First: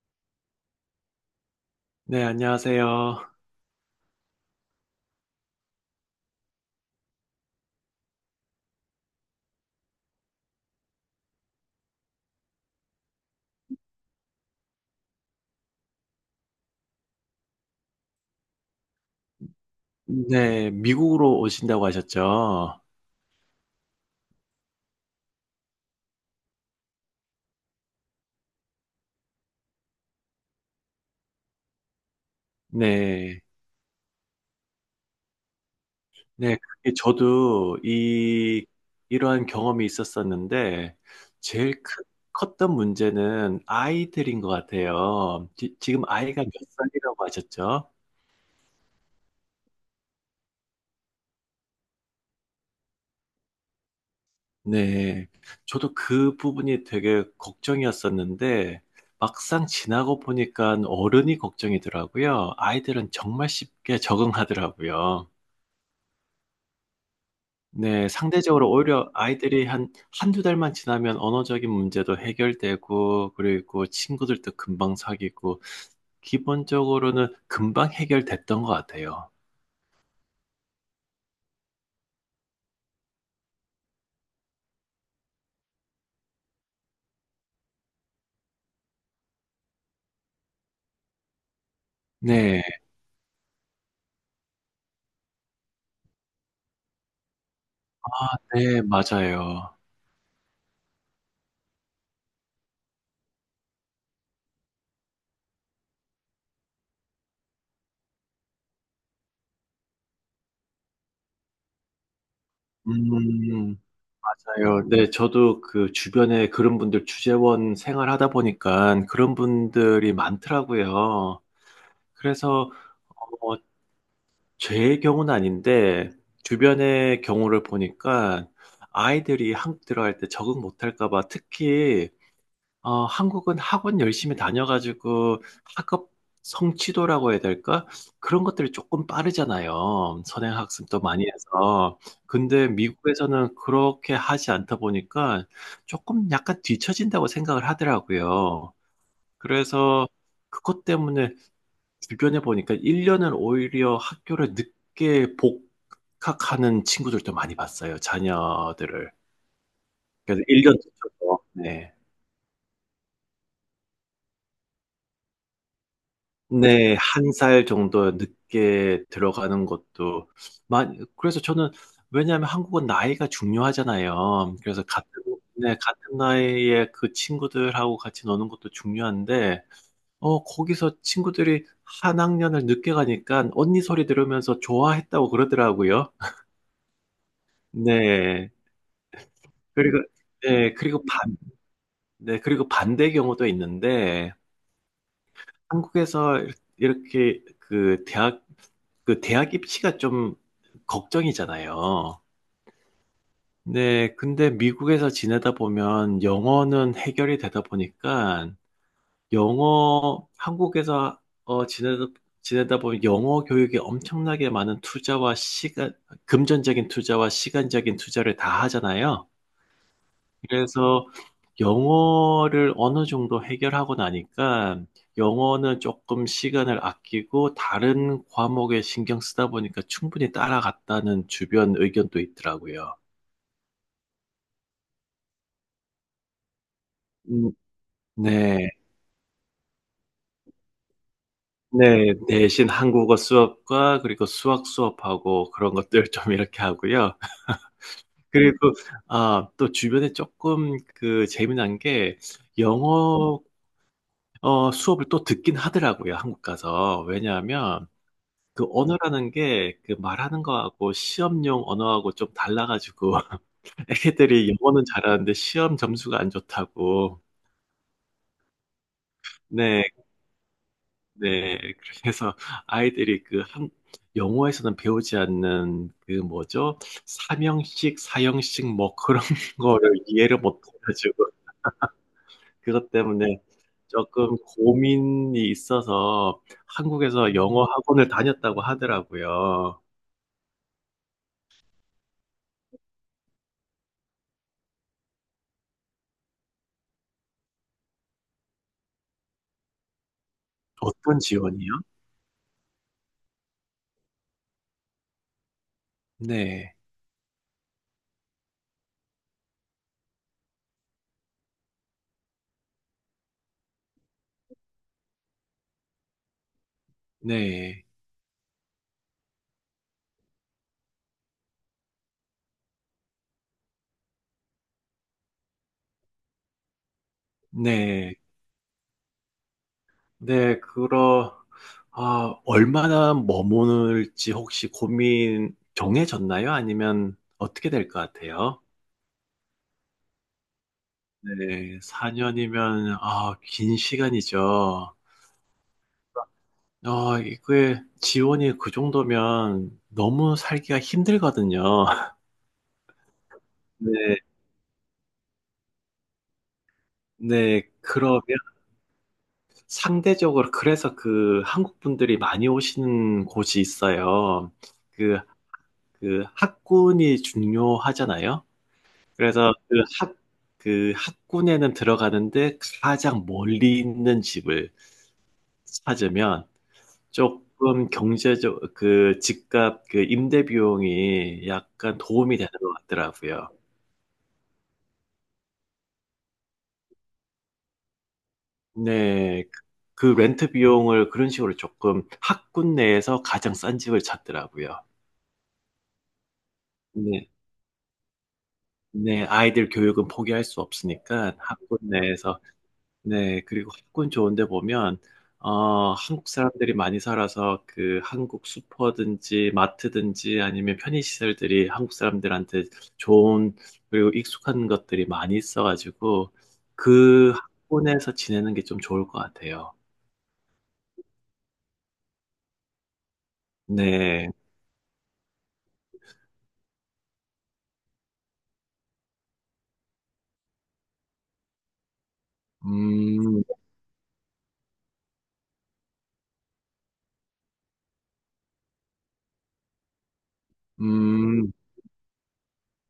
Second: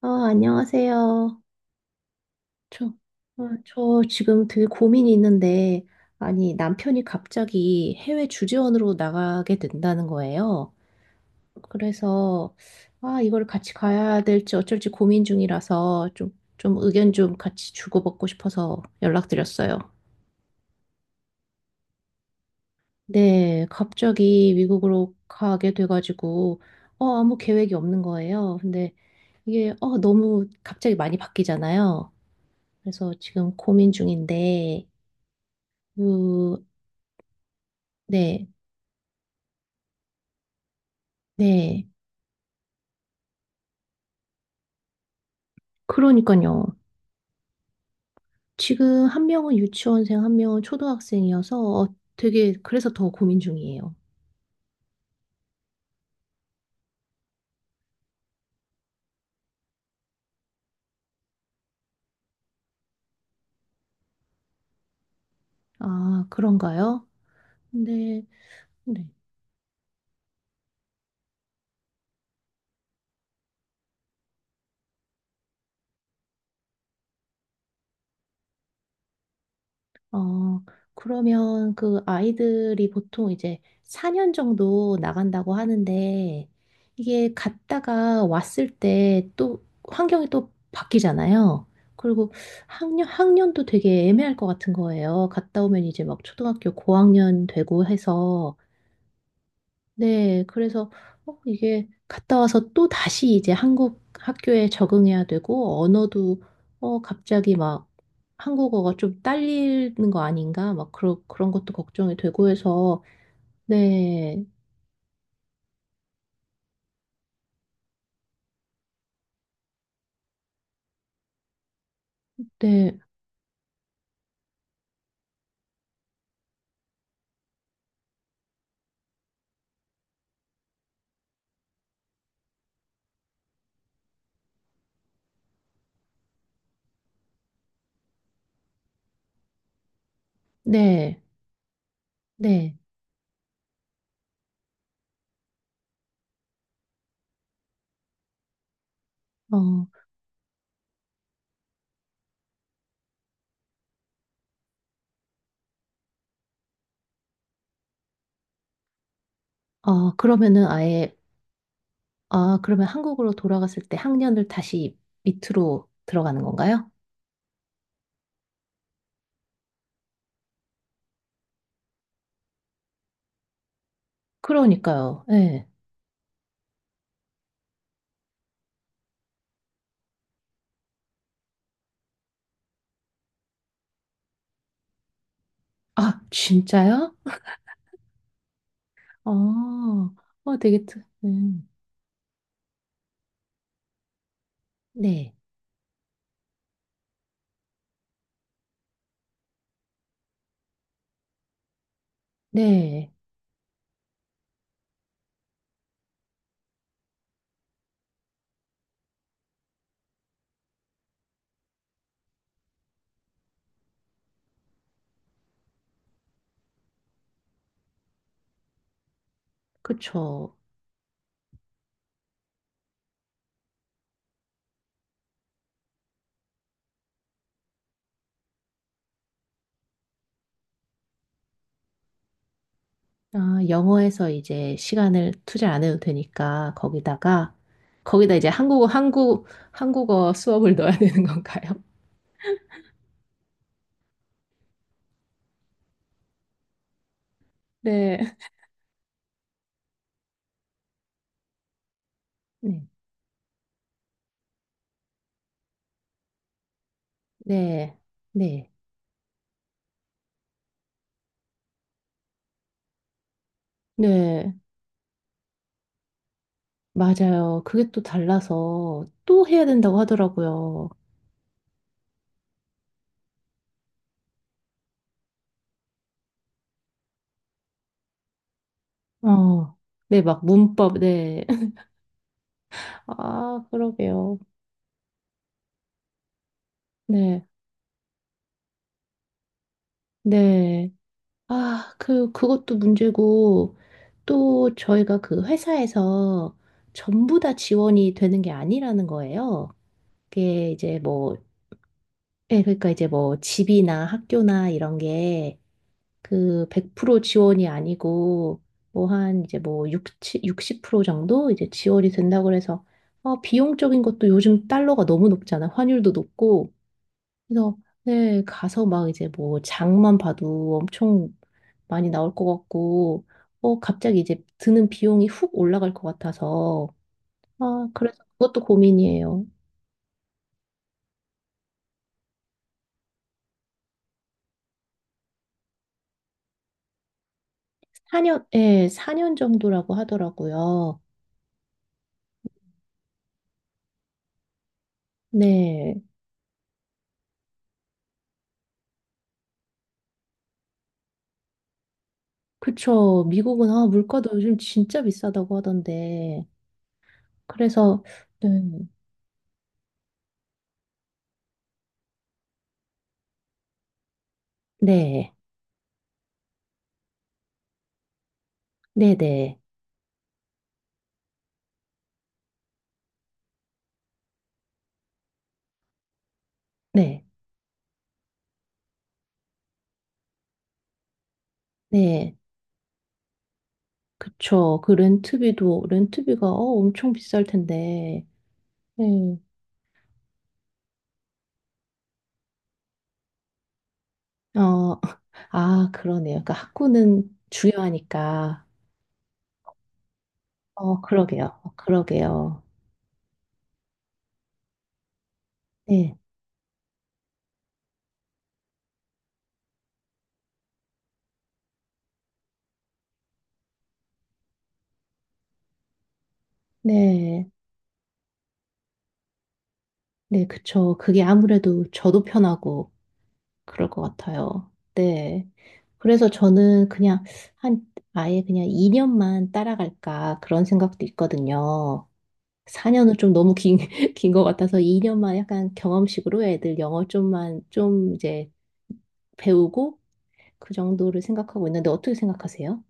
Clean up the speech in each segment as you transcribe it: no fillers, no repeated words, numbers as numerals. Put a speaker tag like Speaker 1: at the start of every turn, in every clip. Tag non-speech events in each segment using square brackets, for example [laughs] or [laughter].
Speaker 1: 아, 안녕하세요.
Speaker 2: 네,
Speaker 1: 저,
Speaker 2: 안녕하세요.
Speaker 1: 아, 저 지금 되게 고민이 있는데, 아니, 남편이 갑자기 해외 주재원으로 나가게 된다는 거예요. 그래서, 아, 이걸 같이 가야 될지 어쩔지 고민 중이라서 좀 의견 좀 같이 주고받고 싶어서 연락드렸어요.
Speaker 2: 네, 미국으로 오신다고 하셨죠?
Speaker 1: 네, 갑자기 미국으로 가게 돼가지고, 어, 아무 계획이 없는 거예요. 근데 이게, 어, 너무 갑자기 많이 바뀌잖아요. 그래서
Speaker 2: 네,
Speaker 1: 지금 고민 중인데,
Speaker 2: 네,
Speaker 1: 그,
Speaker 2: 그게 저도
Speaker 1: 네,
Speaker 2: 이러한 경험이 있었었는데, 제일
Speaker 1: 네.
Speaker 2: 크, 컸던 문제는 아이들인 것 같아요. 지금 아이가 몇
Speaker 1: 그러니까요.
Speaker 2: 살이라고 하셨죠?
Speaker 1: 지금 한 명은 유치원생, 한 명은 초등학생이어서 어, 되게, 그래서 더 고민 중이에요.
Speaker 2: 네, 저도 그 부분이 되게 걱정이었었는데, 막상 지나고 보니까 어른이 걱정이더라고요. 아이들은 정말 쉽게 적응하더라고요.
Speaker 1: 아, 그런가요?
Speaker 2: 네,
Speaker 1: 네,
Speaker 2: 상대적으로
Speaker 1: 네.
Speaker 2: 오히려 아이들이 한 한두 달만 지나면 언어적인 문제도 해결되고, 그리고 친구들도 금방 사귀고, 기본적으로는 금방 해결됐던 것 같아요.
Speaker 1: 어, 그러면 그 아이들이 보통 이제 4년 정도 나간다고 하는데 이게 갔다가 왔을 때 또 환경이 또 바뀌잖아요. 그리고
Speaker 2: 네,
Speaker 1: 학년도 되게 애매할 것 같은 거예요. 갔다 오면 이제 막 초등학교 고학년 되고 해서
Speaker 2: 네, 맞아요.
Speaker 1: 네, 그래서 어, 이게 갔다 와서 또 다시 이제 한국 학교에 적응해야 되고 언어도 어, 갑자기 막 한국어가 좀 딸리는 거 아닌가 막 그런 것도 걱정이 되고 해서
Speaker 2: 음,
Speaker 1: 네,
Speaker 2: 맞아요. 네, 저도 그 주변에 그런 분들 주재원 생활하다 보니까 그런 분들이 많더라고요. 그래서
Speaker 1: 네,
Speaker 2: 어, 제 경우는 아닌데 주변의 경우를 보니까 아이들이 한국 들어갈 때 적응 못할까 봐 특히 한국은 학원 열심히 다녀가지고 학업 성취도라고 해야 될까? 그런 것들이 조금 빠르잖아요. 선행학습도
Speaker 1: 네,
Speaker 2: 많이 해서. 근데
Speaker 1: 네.
Speaker 2: 미국에서는 그렇게 하지 않다 보니까 조금 약간 뒤처진다고 생각을 하더라고요.
Speaker 1: 어,
Speaker 2: 그래서 그것 때문에 주변에 보니까 1년을 오히려 학교를 늦게 복학하는 친구들도 많이 봤어요, 자녀들을.
Speaker 1: 아
Speaker 2: 그래서
Speaker 1: 그러면은
Speaker 2: 1년
Speaker 1: 아예
Speaker 2: 늦춰서 네.
Speaker 1: 아 그러면 한국으로 돌아갔을 때 학년을 다시 밑으로 들어가는 건가요?
Speaker 2: 네. 한 살 정도 늦게 들어가는 것도 많이, 그래서 저는, 왜냐하면 한국은 나이가 중요하잖아요. 그래서 같은,
Speaker 1: 그러니까요. 네.
Speaker 2: 네, 같은 나이에 그 친구들하고 같이 노는 것도 중요한데 거기서 친구들이 한 학년을 늦게 가니까 언니 소리 들으면서 좋아했다고 그러더라고요.
Speaker 1: 아 진짜요?
Speaker 2: 네.
Speaker 1: 어,
Speaker 2: 그리고,
Speaker 1: 어
Speaker 2: 네,
Speaker 1: 되게 특,
Speaker 2: 그리고 반, 네, 그리고 반대 경우도 있는데,
Speaker 1: 네.
Speaker 2: 한국에서 이렇- 게 그 대학, 그 대학 입시가 좀 걱정이잖아요.
Speaker 1: 네,
Speaker 2: 네, 근데 미국에서 지내다 보면 영어는 해결이 되다 보니까, 영어, 한국에서 지내다 보면 영어 교육에 엄청나게 많은 투자와 시간, 금전적인 투자와 시간적인 투자를 다 하잖아요.
Speaker 1: 그쵸.
Speaker 2: 그래서 영어를 어느 정도 해결하고 나니까 영어는 조금 시간을 아끼고 다른 과목에 신경 쓰다 보니까 충분히 따라갔다는 주변 의견도 있더라고요.
Speaker 1: 아, 영어에서 이제 시간을 투자 안 해도 되니까
Speaker 2: 음,
Speaker 1: 거기다가 거기다 이제
Speaker 2: 네.
Speaker 1: 한국어 수업을 [laughs] 넣어야 되는 건가요?
Speaker 2: 네, 대신 한국어 수업과 그리고 수학 수업하고 그런 것들 좀 이렇게 하고요.
Speaker 1: 네.
Speaker 2: 그리고 아, 또 주변에 조금 그 재미난 게
Speaker 1: 네,
Speaker 2: 영어, 수업을 또 듣긴 하더라고요, 한국 가서. 왜냐하면
Speaker 1: 네,
Speaker 2: 그
Speaker 1: 네,
Speaker 2: 언어라는 게 그 말하는 거하고 시험용 언어하고 좀 달라가지고 [laughs] 애기들이
Speaker 1: 네,
Speaker 2: 영어는 잘하는데 시험 점수가 안 좋다고.
Speaker 1: 맞아요. 그게 또 달라서 또 해야
Speaker 2: 네,
Speaker 1: 된다고 하더라고요.
Speaker 2: 네. 그래서 아이들이 그 한, 영어에서는 배우지 않는 그 뭐죠? 삼형식, 사형식 뭐 그런 [laughs]
Speaker 1: 어,
Speaker 2: 거를
Speaker 1: 네,
Speaker 2: 이해를
Speaker 1: 막 문법,
Speaker 2: 못해가지고
Speaker 1: 네. [laughs]
Speaker 2: 그것 때문에
Speaker 1: 아,
Speaker 2: 조금
Speaker 1: 그러게요.
Speaker 2: 고민이 있어서 한국에서
Speaker 1: 네,
Speaker 2: 영어 학원을 다녔다고 하더라고요.
Speaker 1: 네. 아, 그, 그것도 문제고, 또 저희가 그 회사에서 전부 다 지원이 되는 게 아니라는 거예요. 그게 이제
Speaker 2: 어떤
Speaker 1: 뭐,
Speaker 2: 지원이요?
Speaker 1: 예, 그러니까 이제 뭐 집이나 학교나 이런 게 그
Speaker 2: 네,
Speaker 1: 100% 지원이 아니고 뭐 한 이제 뭐 60, 정도 이제 지원이 된다고 그래서 어, 비용적인 것도 요즘 달러가 너무 높잖아. 환율도 높고. 그래서
Speaker 2: 네.
Speaker 1: 네, 가서 막 이제 뭐 장만 봐도 엄청 많이 나올 것 같고, 어, 갑자기 이제 드는 비용이 훅 올라갈 것 같아서, 아,
Speaker 2: 네.
Speaker 1: 그래서 그것도 고민이에요.
Speaker 2: 네, 그러, 아, 얼마나 머무를지 혹시 고민 정해졌나요? 아니면 어떻게 될 것
Speaker 1: 4년,
Speaker 2: 같아요?
Speaker 1: 예, 사 년 정도라고 하더라고요.
Speaker 2: 네, 4년이면, 아, 긴 시간이죠.
Speaker 1: 네.
Speaker 2: 아, 이게 지원이 그 정도면 너무 살기가 힘들거든요. [laughs]
Speaker 1: 그쵸. 미국은, 아,
Speaker 2: 네,
Speaker 1: 물가도 요즘 진짜 비싸다고 하던데.
Speaker 2: 네,
Speaker 1: 그래서,
Speaker 2: 그러면
Speaker 1: 음,
Speaker 2: 상대적으로, 그래서 그 한국 분들이 많이 오시는 곳이 있어요. 그,
Speaker 1: 네,
Speaker 2: 그 학군이 중요하잖아요.
Speaker 1: 네,
Speaker 2: 그래서
Speaker 1: 네,
Speaker 2: 그 학군에는 들어가는데 가장 멀리 있는 집을 찾으면
Speaker 1: 네,
Speaker 2: 조금 경제적, 그 집값, 그 임대 비용이 약간
Speaker 1: 네.
Speaker 2: 도움이 되는 것 같더라고요.
Speaker 1: 그쵸. 그 렌트비가, 어, 엄청 비쌀 텐데. 네.
Speaker 2: 네. 그 렌트 비용을 그런 식으로 조금 학군 내에서 가장 싼 집을 찾더라고요.
Speaker 1: 어, [laughs] 아, 그러네요. 그러니까
Speaker 2: 네.
Speaker 1: 학구는 중요하니까.
Speaker 2: 네. 아이들 교육은 포기할 수
Speaker 1: 어,
Speaker 2: 없으니까
Speaker 1: 그러게요. 어,
Speaker 2: 학군 내에서.
Speaker 1: 그러게요.
Speaker 2: 네, 그리고 학군 좋은데 보면,
Speaker 1: 네,
Speaker 2: 한국 사람들이 많이 살아서 그 한국 슈퍼든지 마트든지 아니면 편의시설들이 한국 사람들한테 좋은, 그리고 익숙한 것들이 많이 있어가지고 그
Speaker 1: 네,
Speaker 2: 학군에서 지내는 게 좀 좋을 것 같아요.
Speaker 1: 네, 그쵸. 그게 아무래도 저도 편하고 그럴 것
Speaker 2: 네,
Speaker 1: 같아요. 네. 그래서 저는 그냥 한, 아예 그냥 2년만 따라갈까 그런 생각도 있거든요. 4년은 좀
Speaker 2: 음,
Speaker 1: 너무 긴, [laughs] 긴 것 같아서 2년만 약간 경험식으로 애들 영어 좀만 좀 이제 배우고 그 정도를
Speaker 2: 음,
Speaker 1: 생각하고 있는데 어떻게 생각하세요?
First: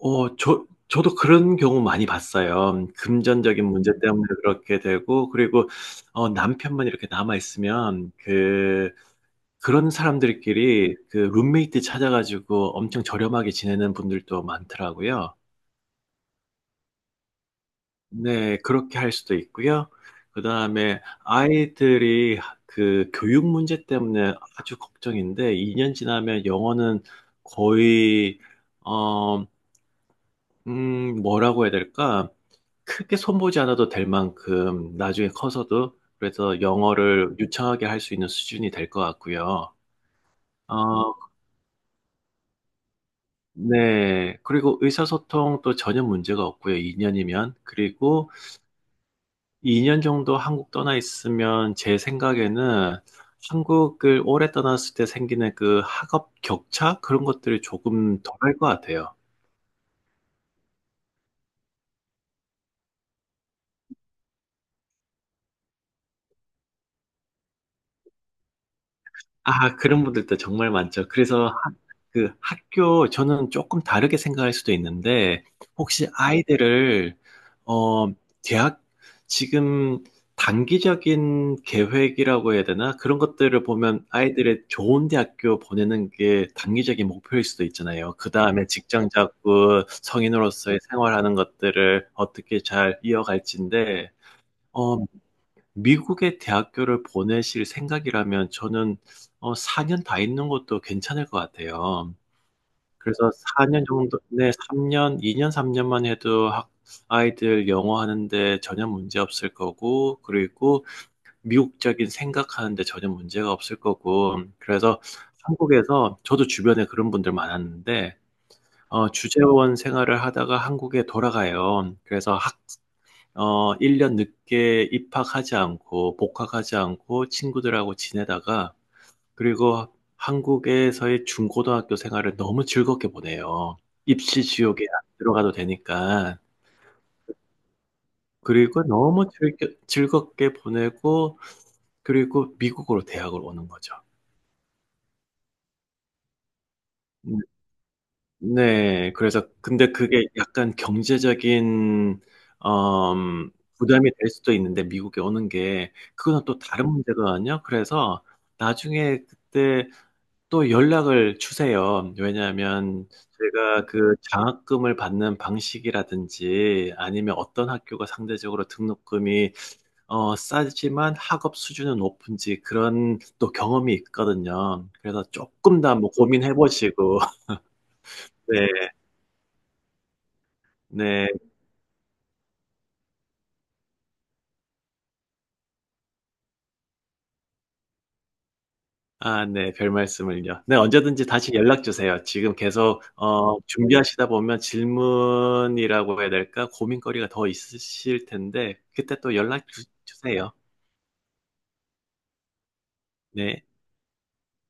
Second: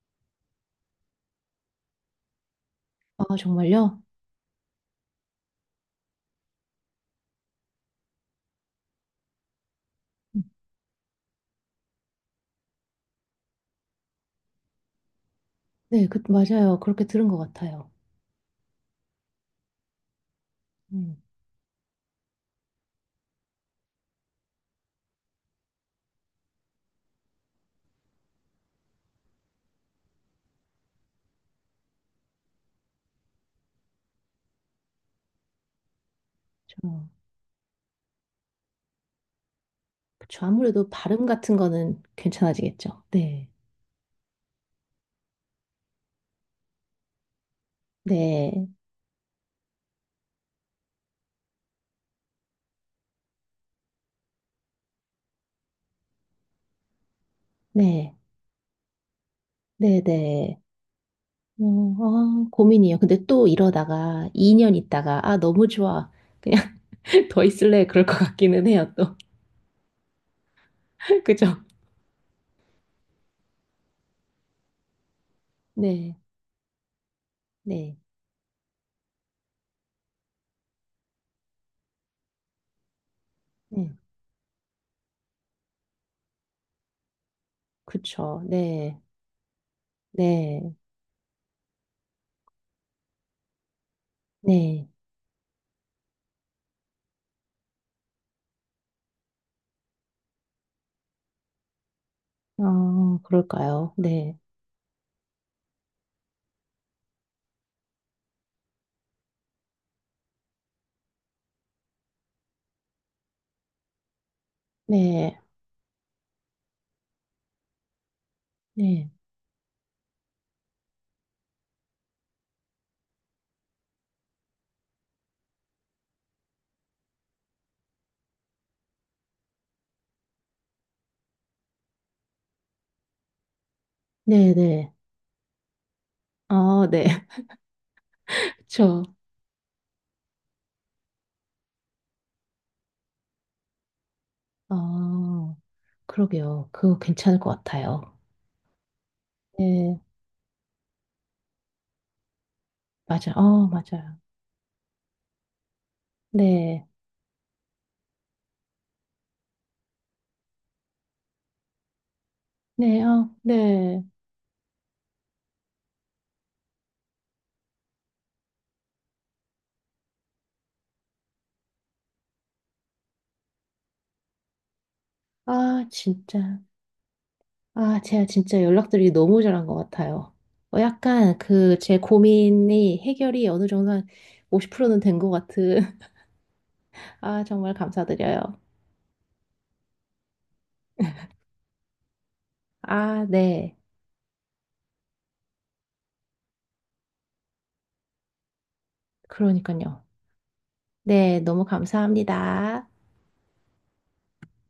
Speaker 2: 저도 그런 경우 많이 봤어요.
Speaker 1: 아,
Speaker 2: 금전적인 문제
Speaker 1: 정말요?
Speaker 2: 때문에 그렇게 되고, 그리고 남편만 이렇게 남아 있으면 그런
Speaker 1: 음.
Speaker 2: 사람들끼리 그 룸메이트 찾아 가지고 엄청 저렴하게 지내는 분들도 많더라고요.
Speaker 1: 네, 그, 맞아요. 그렇게 들은 것 같아요.
Speaker 2: 네. 그렇게 할 수도 있고요. 그다음에
Speaker 1: 음,
Speaker 2: 아이들이 하 그 교육 문제 때문에 아주 걱정인데 2년 지나면 영어는 거의 어 뭐라고 해야 될까? 크게 손보지 않아도 될 만큼 나중에 커서도, 그래서
Speaker 1: 저,
Speaker 2: 영어를 유창하게 할 수 있는 수준이 될 것 같고요.
Speaker 1: 그쵸. 아무래도
Speaker 2: 어
Speaker 1: 발음 같은 거는 괜찮아지겠죠. 네.
Speaker 2: 네. 그리고 의사소통도 전혀 문제가 없고요, 2년이면. 그리고
Speaker 1: 네.
Speaker 2: 2년 정도 한국 떠나 있으면 제 생각에는 한국을 오래 떠났을 때 생기는 그 학업 격차? 그런 것들이
Speaker 1: 네.
Speaker 2: 조금 덜 할 것 같아요.
Speaker 1: 네. 네. 어, 아, 고민이에요. 근데 또 이러다가 2년 있다가, 아, 너무 좋아. 그냥 [laughs] 더 있을래. 그럴 것 같기는 해요, 또.
Speaker 2: 아, 그런 분들도 정말 많죠.
Speaker 1: [laughs]
Speaker 2: 그래서
Speaker 1: 그죠?
Speaker 2: 하- 그 학교, 저는 조금 다르게 생각할 수도 있는데, 혹시
Speaker 1: 네.
Speaker 2: 아이들을,
Speaker 1: 네.
Speaker 2: 어, 대학, 지금 단기적인 계획이라고 해야 되나? 그런 것들을
Speaker 1: 네.
Speaker 2: 보면 아이들의 좋은 대학교 보내는 게 단기적인 목표일 수도 있잖아요. 그
Speaker 1: 그쵸.
Speaker 2: 다음에
Speaker 1: 네.
Speaker 2: 직장 잡고
Speaker 1: 네.
Speaker 2: 성인으로서의 생활하는 것들을 어떻게 잘 이어갈지인데,
Speaker 1: 네.
Speaker 2: 어, 미국의 대학교를 보내실 생각이라면 저는 4 년 다 있는 것도 괜찮을 것 같아요.
Speaker 1: 아,
Speaker 2: 그래서 4년
Speaker 1: 그럴까요?
Speaker 2: 정도
Speaker 1: 네.
Speaker 2: 네 3 년 2년 3 년만 해도 학 아이들 영어 하는데 전혀 문제 없을 거고, 그리고 미국적인 생각하는데 전혀 문제가 없을 거고, 그래서
Speaker 1: 네.
Speaker 2: 한국에서, 저도 주변에 그런 분들 많았는데
Speaker 1: 네.
Speaker 2: 주재원 생활을 하다가 한국에 돌아가요. 그래서 1년 늦게 입학하지 않고 복학하지 않고 친구들하고 지내다가 그리고 한국에서의 중고등학교 생활을 너무 즐겁게 보내요. 입시
Speaker 1: 네.
Speaker 2: 지옥에
Speaker 1: 네.
Speaker 2: 안 들어가도 되니까.
Speaker 1: 아, 네. [laughs]
Speaker 2: 그리고
Speaker 1: 그쵸.
Speaker 2: 즐겁게 보내고 그리고 미국으로 대학을 오는 거죠.
Speaker 1: 아, 그러게요. 그거 괜찮을
Speaker 2: 음.
Speaker 1: 것 같아요.
Speaker 2: 네. 그래서 근데
Speaker 1: 네.
Speaker 2: 그게 약간 경제적인
Speaker 1: 맞아.
Speaker 2: 엄
Speaker 1: 어,
Speaker 2: 부담이
Speaker 1: 맞아요.
Speaker 2: 될 수도 있는데, 미국에 오는 게 그거는 또
Speaker 1: 네,
Speaker 2: 다른 문제거든요. 그래서 나중에 그때 또 연락을 주세요.
Speaker 1: 네,
Speaker 2: 왜냐하면
Speaker 1: 아,
Speaker 2: 제가
Speaker 1: 네.
Speaker 2: 그 장학금을 받는 방식이라든지 아니면 어떤 학교가 상대적으로 등록금이 싸지만 학업 수준은 높은지, 그런 또 경험이 있거든요. 그래서 쪼끔
Speaker 1: 아,
Speaker 2: 더 한번 고민해
Speaker 1: 진짜.
Speaker 2: 보시고. [laughs]
Speaker 1: 아, 제가 진짜
Speaker 2: 네.
Speaker 1: 연락드리기 너무 잘한 것 같아요. 어,
Speaker 2: 네.
Speaker 1: 약간 그 제 고민이 해결이 어느 정도 한 50%는 된 것 같은. [laughs] 아, 정말 감사드려요.
Speaker 2: 아, 네. 별 말씀을요. 네, 언제든지 다시 연락 주세요. 지금 계속
Speaker 1: 아, 네.
Speaker 2: 준비하시다 보면 질문이라고 해야 될까? 고민거리가 더 있으실 텐데 그때 또 연락 주
Speaker 1: 그러니까요.
Speaker 2: 주세요.
Speaker 1: 네, 너무 감사합니다.
Speaker 2: 네.